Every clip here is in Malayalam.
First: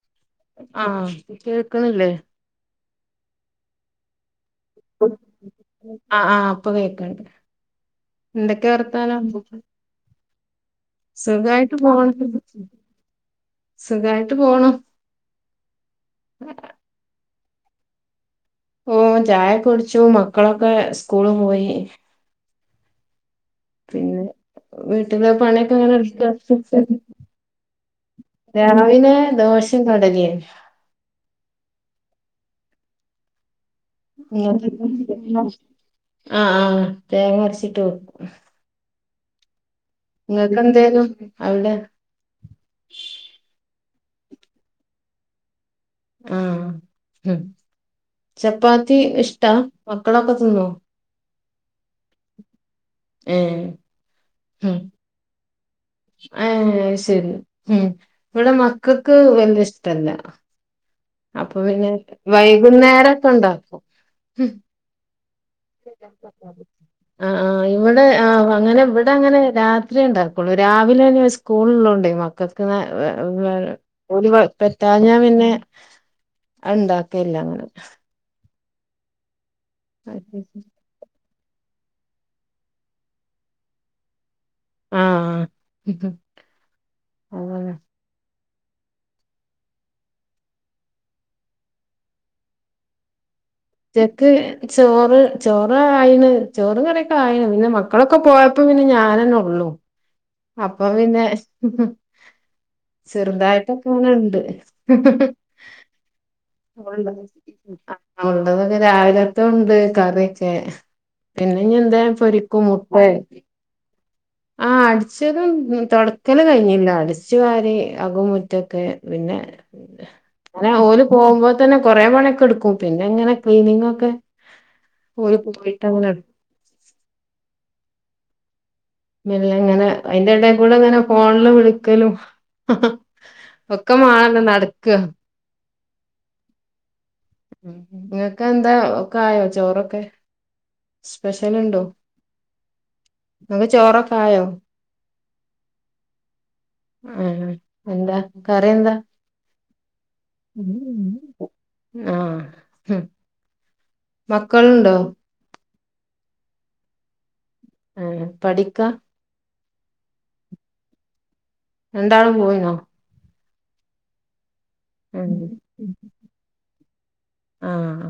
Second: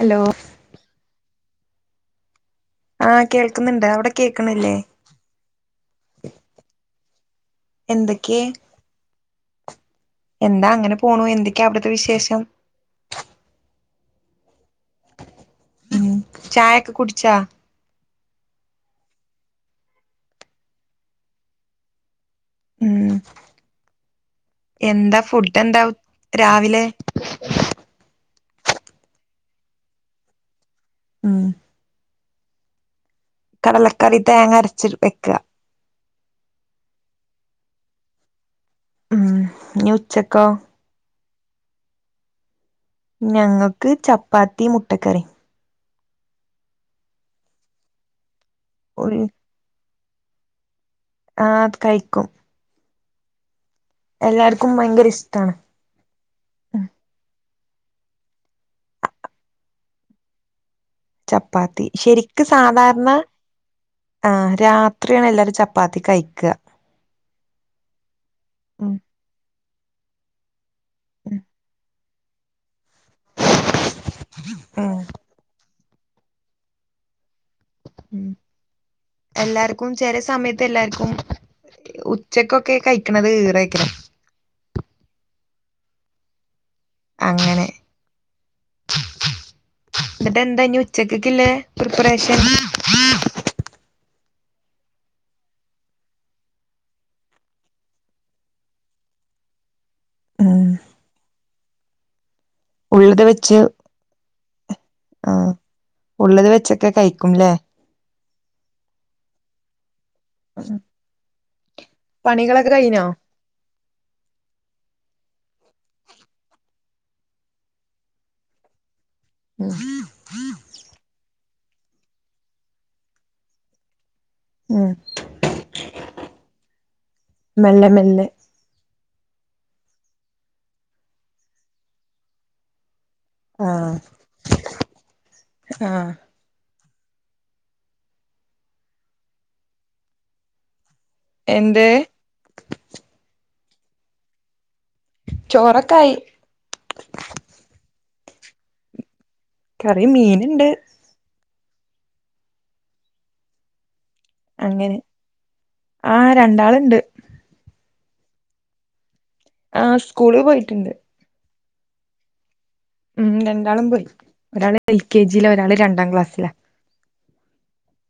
ഹലോ ആ കേൾക്ക്ണില്ലേ ആഹ് കേൾക്കുന്നുണ്ട് അവിടെ കേക്കണില്ലേ ആഹ് ആഹ് ഇപ്പം കേക്ക്ണ്ട് എന്തൊക്കെ വർത്താനം എന്താ അങ്ങനെ പോണു എന്തൊക്കെയാ സുഖായിട്ട് അവിടുത്തെ പോണ് വിശേഷം സുഖായിട്ട് പോണു ഉം ചായെക്കെ കുടിച്ചോ ഓ ചായ കുടിച്ചു മക്കളൊക്കെ സ്കൂള് പോയി ഉം പിന്നെ എന്താ വീട്ടില് ഫുഡ് പണിയൊക്കെ എന്താ ഇങ്ങനെ രാവിലെ [unintelligible] രാവിലെ ദോഷേം കടലയും ഉം കടലക്കറി തേങ്ങ അരച്ച് വെക്കുക ആഹ് ആഹ് തേങ്ങ അരച്ചിട്ട് വെക്കും ഉം ഇനി ഉച്ചക്കോ നിങ്ങക്കെന്തേര്ന്നു അവിടെ ഞങ്ങക്ക് ചപ്പാത്തി മുട്ടക്കറി ആഹ് ചപ്പാത്തി ഇഷ്ടാ നിങ്ങളൊക്കെ തിന്നുവോ ആഹ് കഴിക്കും ആഹ് എല്ലാർക്കും ഭയങ്കര ഇഷ്ടാണ് ആഹ് ശരി ഉം ഇവിടെ മക്കക്ക് വല്യ ഇഷ്ടല്ല അപ്പൊ ചപ്പാത്തി പിന്നെ ശരിക്ക് സാധാരണ വൈകുന്നേരൊക്കെ ഉണ്ടാക്കും ആ രാത്രിയാണ് എല്ലാരും ചപ്പാത്തി കഴിക്കുക ആ ആഹ് ഇവിടെ ആ അങ്ങനെ ഉം ഇവിടെ അങ്ങനെ രാത്രി ഉണ്ടാക്കുള്ളൂ രാവിലെ തന്നെ സ്കൂള് ഉള്ളോണ്ടേ മക്കക്ക് [unintelligible] ഒരു ഉം [unintelligible] പിന്നെ ഉണ്ടാക്കയില്ലങ്ങനെ ഉം എല്ലാർക്കും ചെറിയ സമയത്ത് എല്ലാർക്കും ഉച്ചക്കൊക്കെ കഴിക്കണത് [unintelligible] ആ ഉം അങ്ങനെ എന്നിട്ട് എന്താ ഇനി ഉച്ചക്കക്കില്ലേ പ്രിപ്പറേഷൻ ക്ക് ചോറ് ചോറ ആയിന് ചോറും കറിക്കെ ആയി പിന്നെ മക്കളൊക്കെ പോയപ്പോ പിന്നെ ഞാ ൻ തന്നെ ഉള്ളൂ ഉം അപ്പൊ പിന്നെ ഉള്ളത് വെച്ച് ചെറുതായിട്ടൊക്കെനുണ്ട് ആ ഉള്ളത് വെച്ചൊക്കെ കഴിക്കുംല്ലേ ഉള്ളതൊക്കെ രാവിലത്ത ഉണ്ട് കറിയൊക്കെ പിന്നെ ഇനി എന്താ പൊരിക്കും പണികളൊക്കെ മുട്ട കഴിഞ്ഞോ ആ അടിച്ചതും തുടക്കല് കഴിഞ്ഞില്ല അടിച്ചു വാരി അകും മുറ്റൊക്കെ പിന്നെ ഉം അങ്ങനെ ഓല് പോകുമ്പോ തന്നെ കൊറെ പണിക്കെ എടുക്കും പിന്നെ എങ്ങനെക്ലീനിങ് ഒക്കെ ഉം ഓരു പോയിട്ട് അങ്ങനെ മെല്ലെ മെല്ലെ പിന്ന ഇങ്ങനെ അയിന്റെ ഇട കൂടെ ഇങ്ങനെ ഫോണിൽ വിളിക്കലും ഒക്കെ ആഹ് മാണല്ലൊ നടക്ക ആഹ് നിങ്ങക്ക് എന്താ ഒക്ക ആയോ ചോറൊക്കെ സ്പെഷ്യൽ ഇണ്ടോ എന്ത് നിക്ക് ചോറൊക്കെ ആയോ ചോറക്കായി ആ എന്താ കറിയെന്താ കറി മീന്ണ്ട് ആഹ് മക്കളുണ്ടോ അങ്ങനെ ആഹ് രണ്ടാളുണ്ട് ആ പഠിക്കാ ആഹ് സ്കൂള് പോയിട്ടുണ്ട് രണ്ടാളും പോയിനോ ഉം രണ്ടാളും പോയി ഒരാള് എൽ കെ ഉം ജിയിലെ ഒരാള് രണ്ടാം ക്ലാസില ആഹ്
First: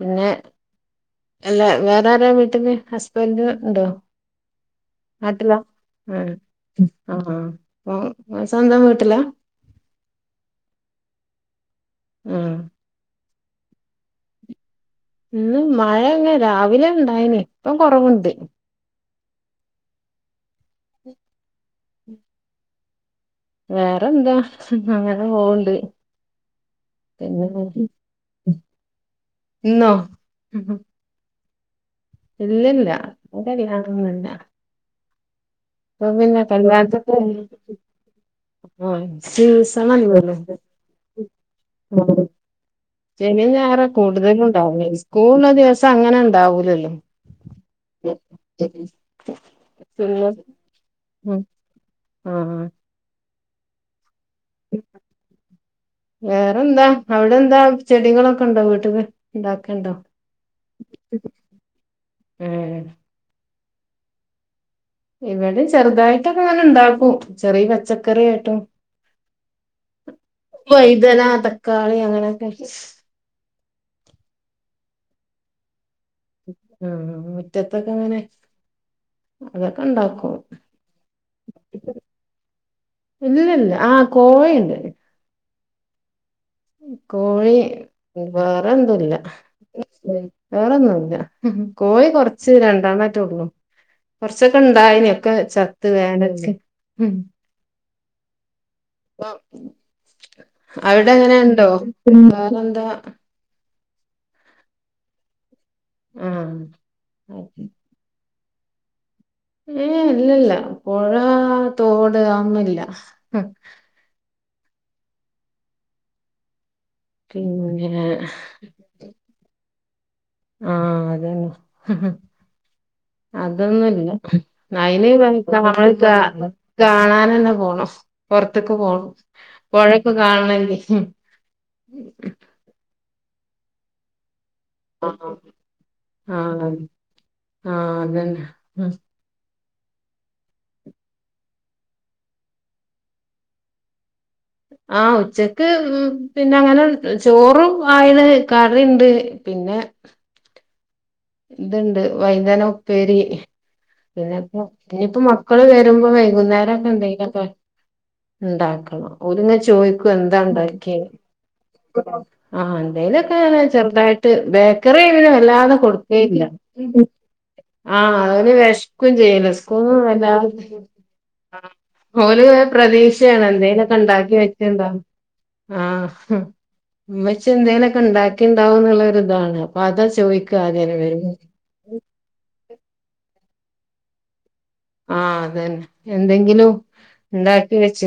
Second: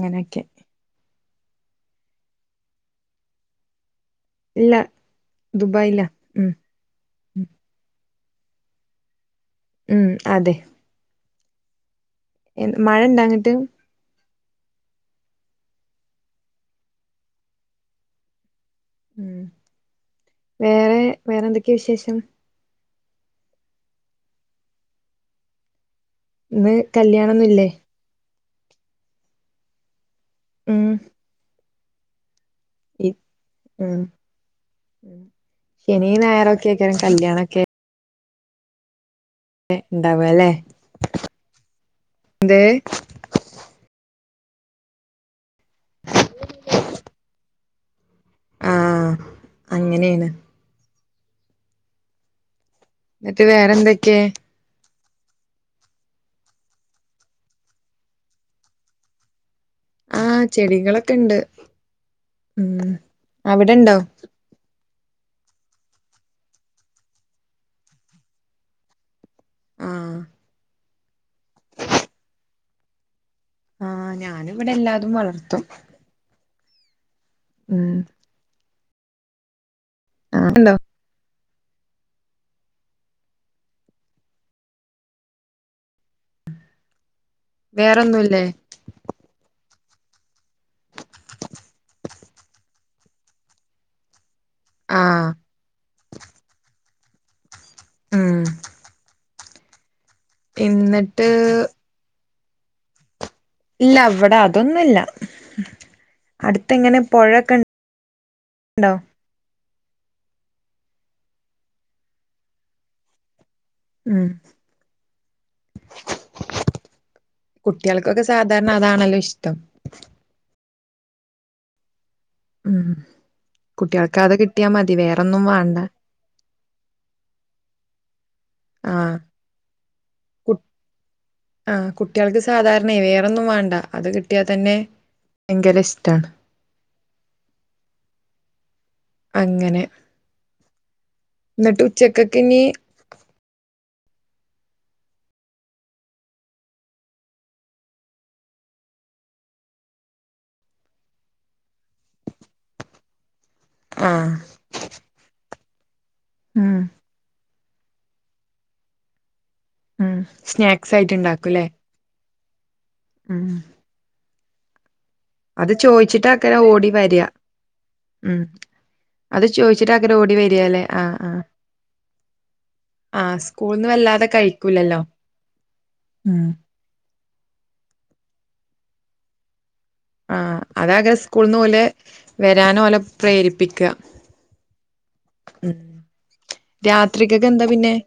പിന്നെ അല്ല വേറെരാ വീട്ടില് ഹസ്ബന്റ് ഉണ്ടോ ഇല്ല നാട്ടില ദുബായിലാ ആഹ ഉം ആഹ അപ്പം സ്വന്തം വീട്ടില ഉം അതെ ആഹ് എ മഴ ഇണ്ടാങ്ങിട്ട് ഇന്ന് മഴ അങ്ങെ രാവിലെ ഉണ്ടായിന ഇപ്പം കൊറവുണ്ട് ഉം വേറെ വേറെന്തൊക്കെയാ വിശേഷം വേറെന്താ അങ്ങനെ പോവണ്ട് ഇന്ന് കല്യാണൊന്നും ഇല്ലേ ഇന്നോ ഉം ഇല്ലില്ല ഇന്ന് കല്യാണം ഒന്നുമില്ല ഉ ശനിയും ഞായറൊക്കെ ഒക്കെ കല്യാണൊക്കെ ആഹ സീസണല്ലല്ലോ ഇണ്ടാവല്ലെ എന്ത് ശനിയും ഞയറും കൂടുതൽ കൂടുതല ഉണ്ടാവുന്നത് സ്കൂളുള്ള ദിവസം അങ്ങനെ ഉണ്ടാവൂലല്ലോ ഉം ആഹ് അങ്ങനേണ് പിന്നെ ആഹ ആഹ എന്നിട്ട് വേറെന്തൊക്കെയെ വേറെന്താ അവിടെ എന്താ ചെടികളൊക്കെ ഉണ്ടോ വീട്ടില് ഇണ്ട ആഹ് ചെടികളൊക്കെ ഇണ്ട് ഉം ഏഹ് അവിടെണ്ടോ ഇവിടെ ചെറുതായിട്ടൊക്കെ അങ്ങനെ ഉണ്ടാക്കും ചെറിയ പച്ചക്കറായിട്ടോ ആഹ വഴുതന തക്കാളി അങ്ങനെയൊക്കെ ആഹ ഞാൻ ഇവിടെ എല്ലാതും വളർത്തും ആ മുറ്റത്തൊക്കെ ഉം അങ്ങനെ അത ഉണ്ടാക്കോ ആഹ് ഉണ്ടോ ഇല്ലില്ല ആഹ കോഴിയുണ്ട് കോഴി വേറൊന്നുല്ലേ വേറെ ഒന്നുല്ല വേറൊന്നുംല്ല കോഴി കൊറച്ച് രണ്ടെണ്ണായിട്ട ഉള്ളു കുറച്ചൊക്കെ ഇണ്ടായിന ആഹ് ഒക്കെ ചത്ത് വേനലിലെ ഉം അവിടെ എന്നിട്ട് എങ്ങനെണ്ടോ കാരണം എന്താ ഇല്ല അവിടെ അതൊന്നുമല്ല ആഹ് അടുത്തങ്ങനെ പുഴൊക്കെണ്ട് ണ്ടോ ഏ ഇല്ല ഇല്ല പുഴ തോട് അതൊന്നുംല്ല ഉം പിന്നെ കുട്ടികൾക്കൊക്കെ സാധാരണ അതാണല്ലോ ഇഷ്ടം ആഹ അതന്നെ ഉം അതൊന്നുമില്ല കുട്ടികൾക്ക് അത് കിട്ടിയാ മതി അയിന് വേറൊന്നും വേണ്ട നമ്മള് കാ കാണൻ തന്നെ പോണം പുറത്തേക്ക് പോണം ആഹ് പൊഴൊക്കെ കു കാണണെങ്കി ആ കുട്ടികൾക്ക് സാധാരണയ വേറൊന്നും വേണ്ട അത് കിട്ട യ തന്നെ ആഹ് ഭയങ്കര ഇഷ്ടമാണ് ആഹ അതന്നെ അങ്ങനെ എന്നിട്ട് ഉച്ചക്കൊക്കെ ഇനീ ആ ഉച്ചക്ക് പിന്നെ അങ്ങനെ ചോറും ആയിത് കറിണ്ട് പിന്നെ ഇതുണ്ട് വഴുതനം ഉപ്പേരി ആഹ് പിന്നെ ഇപ്പ മക്കള് വരുമ്പോ ഉം വൈകുന്നേരംക്കെ എന്തെങ്കിലുംക്ക ഉണ്ടാക്കണം ഒങ്ങെ ചോദ ഉം എന്താ സ്നാക്സ് ഉണ്ടാക്കിയേ ആയിട്ട് ഉണ്ടാക്കൂല്ലേ ആ എന്തേലൊക്കെ ഉം ചെറുതായിട്ട് ബേക്കറി ഇനും വല്ലാതെ കൊടു വച്ചിട്ട് അക്കന ഓടി വരിയാ ആഹ അന് വിഷക്കും ചെയ്യല സ്കൂ ചോദിച്ചിട്ടാക്കര വല്ലാ ഓടി വരികല്ലേ ആഹ് ആഹ് ഓല ആഹ് പ്രതീക്ഷയാണ് സ്കൂൾന്ന് എന്തേലൊക്കെ വല്ലാതെ ഉണ്ടാക്കി വെച്ചിണ്ടോ കഴിക്കൂലല്ലോ ആ ഉം മ്മച്ചി എന്തേലൊക്കെ ഉണ്ടാക്കിണ്ടാവോന്നുള്ളൊരു അപ്പ അതാ ചോയ്ക്കാ ആഹ് അതാകെ സ്കൂൾന്ന് ഓലെ വരാനോ ഓലെ പ്രേരിപ്പിക്ക ആ അതന്നെ എന്തെങ്കിലും രാത്രിക്കൊക്കെ എന്താ ഉണ്ടാക്കി പിന്നെ വെച്ചു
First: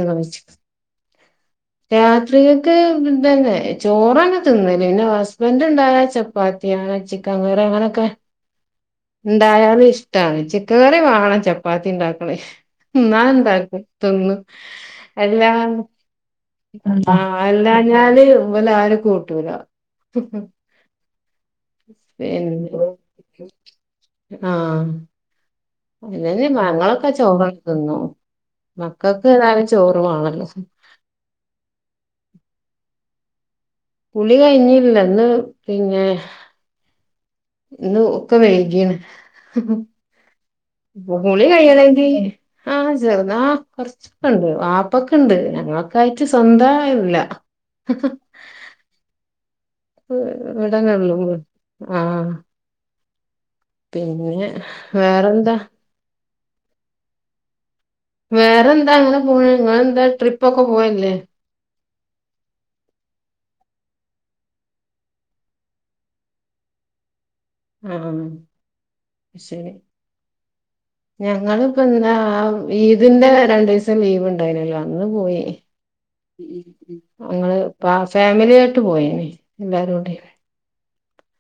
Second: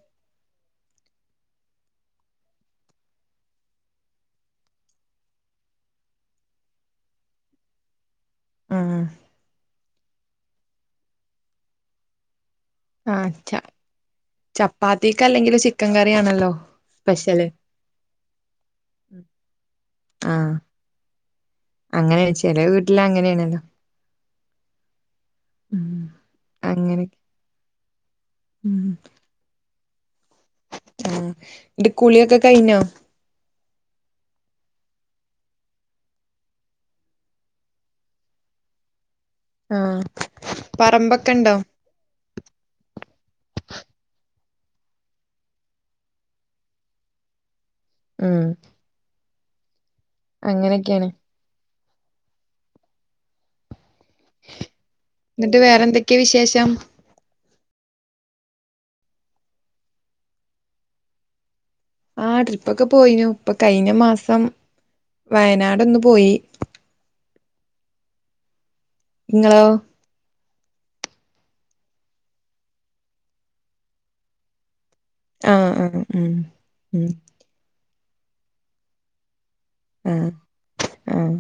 രാത്രികേക്ക് ഇതന്നെ ചോറാണ് തിന്നല് പിന്നെ ഹസ്ബൻറ് ണ്ടായ ചപ്പാത്തി പിന്നെ ചിക്കൻ കറി അങ്ങനെക്കെ ആഹ് ണ്ടായാലുംഷ്ടാ ചിക്കൻ കറി വാണം ചപ്പാത്തി ഉണ്ടാക്കണെ ഹ് ആഹ് ച ന്നാന്താക്ക ത് ന്നു ചപ്പാത്തിക്ക് എല്ലാ അല്ലെങ്കിൽ ചിക്കൻ കറിയാണല്ലോ ആ സ്പെഷ്യല് എല്ലാഞ്ഞാല് വെലാരും കൂട്ടൂല ഉ ഹം ആഹ് അങ്ങനെ ചെല വീട്ടില് അങ്ങനെയാണല്ലോ ആ അല്ലല് അങ്ങനെ ഞങ്ങളൊക്കെ ചോറൊക്കെതിന്നു മക്കൾക്ക് ഏതാനും ചോറു വാണം ആ ന്റെ കുളിയൊക്കെ കഴിഞ്ഞോ കുളി കഴിഞ്ഞില്ലന്ന് പിന്നേ ഇന്ന് ഒക്കെ വേകീണ് ആ കുളി കയ്യെണെങ്കിൽ ആഹ് ചെറുതാ കൊർച്ചൊക്കെണ്ട് വാപ്പക്ക്ണ്ട് ഞങ്ങൾക്കക്കായിട്ട് സ്വന്തല്ല ആ വിടനള്ളൂ ആ പിന്നെ വേറെന്താ? ജം വേറെന്താ അങ്ങനെ പോണ് നിങ്ങെന്താ ട്രിപ്പൊക്കെ പോകൽല്ലേ ആ ട്രിപ്പൊക്കെ പോയിനു ഇപ്പൊ കഴിഞ്ഞ മാസം വയനാടൊന്നു പോയി ആ ങ്ങളോ? ഞങ്ങള്പ്പന്തിനാ ഈദിന്റെ രണ്ട് ദിവസം ലീവ്ണ്ടായിനല്ലോ ങ്ങൾ പോയി ആഹ് ആഹ് ഉം ഉം ഞങ്ങള് ഫാ ഫാമിലിയായിട്ട് പോയി എല്ലാരൂടിയും ആഹ് ആഹ്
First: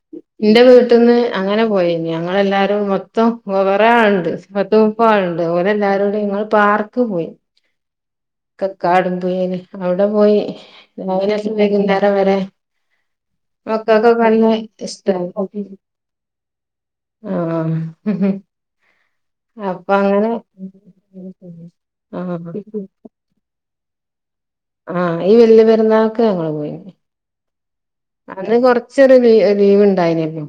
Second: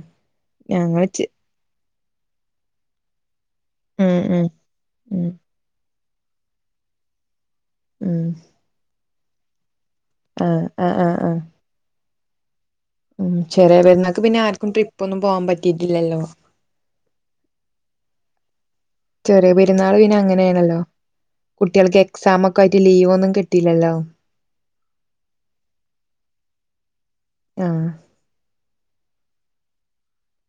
ന്റെ ഞങ്ങള് വീട്ടിൽന്ന് ചെ അങ്ങനെ പോയി ഞങ്ങളെല്ലാരും മൊത്തം കുറേ ഉം ആൾണ്ട് ഉം പത്തുമുപ്പ ഉം ആളുണ്ട് ഓലെല്ലാരും ങ്ങൾ പാർക്ക് പോയി ഉം കക്കാടുംപുയൽ അവിടെ പോയി ആഹ് ആഹ് ആഹ് രാവിലെ ആഹ് തൽച്ച് വൈകുന്നേരം വരെ ഉം ചെറിയ മക്കക്കൊക്കെ പെരുന്നാക്ക് പിന്നെ നല്ല ആർക്കും ഇഷ്ട ട്രിപ്പൊന്നും പോകാൻ ആഹഹ് പറ്റിയിട്ടില്ലല്ലോ ഹ് ചെറിയ പെരുന്നാൾ പിനെ അങ്ങനെയാണല്ലോ കുട്ടികൾക്ക് ആഹ് എക്സാമൊക്കെ ആയിട്ട് ലീവൊന്നും കിട്ടില്ലല്ലോ ആ ഈ വല്യ പെരുന്നാൾക്ക് ഞങ്ങള് പോയി ആ അതിന് കൊറച്ചൊരു ലീ ലീവ്ണ്ടായിന്യല്ലോ.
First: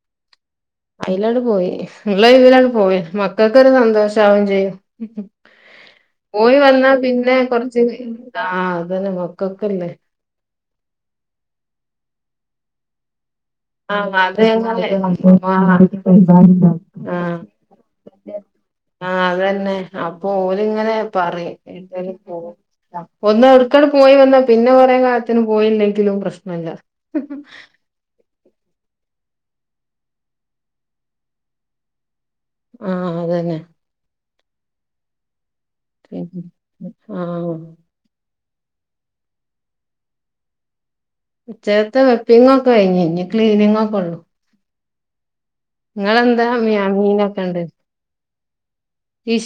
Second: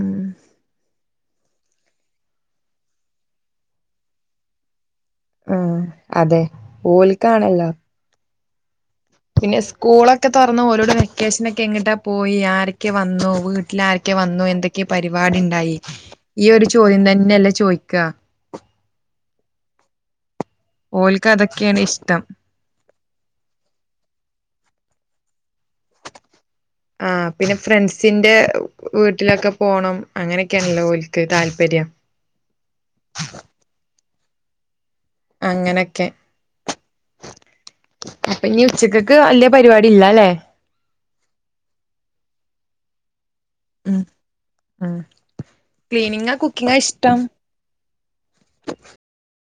ഊം യിലടെ പോയി. ഇള്ളെ ഒയിവിലട് പോയി മക്കൾക്കൊരു സന്തോഷാവും ചെയ്യും. ആഹ് അതെ പോയി വന്നാ പിന്നെ ഓൽക്കാണല്ലോ കൊർച്ച് ആ പിന്നെ സ്കൂളൊക്കെ തൊർന്നു ഓരോട് വെക്കേഷൻലൊക്കെ എങ്ങിട്ടാ പോയി ആരൊക്കെ വന്നു വീട്ടിൽ ആഹ് ആരൊക്കെ അത് വന്നു എന്തൊക്കെ ഞങ്ങള് പരിപാടിണ്ടായി ഈ ആഹ് ഒരു ചോദ്യം തന്നെയല്ലേ ചോദിക്കാ [unintelligible] ആ അതെന്നെ അപ്പൊ ഓലിങ്ങനെ ഓൽക്ക് പറയും അതൊക്കെയാണ് ഇഷ്ടം എന്തും അപ്പ ഒന്ന് അക്കടെ പോയി വന്നാ പിന്നെ കുറേ കാലത്തിന് പോയില്ലെങ്കിലും പ്രശ്നല്ല ആഹ് പിന്നെ ഫ്രണ്ട്സിന്റെ വീട്ടിലൊക്കെ പോണം അങ്ങനൊക്കെയാണല്ലോ ഓൽക്ക് താല്പര്യം ആ അതന്നെ. അങ്ങനൊക്കെ പിൻ ആ ഇപ്പ ഇനി ഉച്ചക്കക്ക് വല്ലിയ പരിപാടി ഇല്ലാല്ലേ. ഉച്ചക്കത്ത വെപ്പിങ്ങൊക്കെ കഴിഞ് ഇഞ്ഞി ക്ലീനിങ്ങക്കൊള്ളു. ആ ക്ലീനിങ്ങാ കുക്കിങ്ങാ ഇഷ്ടം? മീനൊക്കെ ഉണ്ട് ഫിഷ്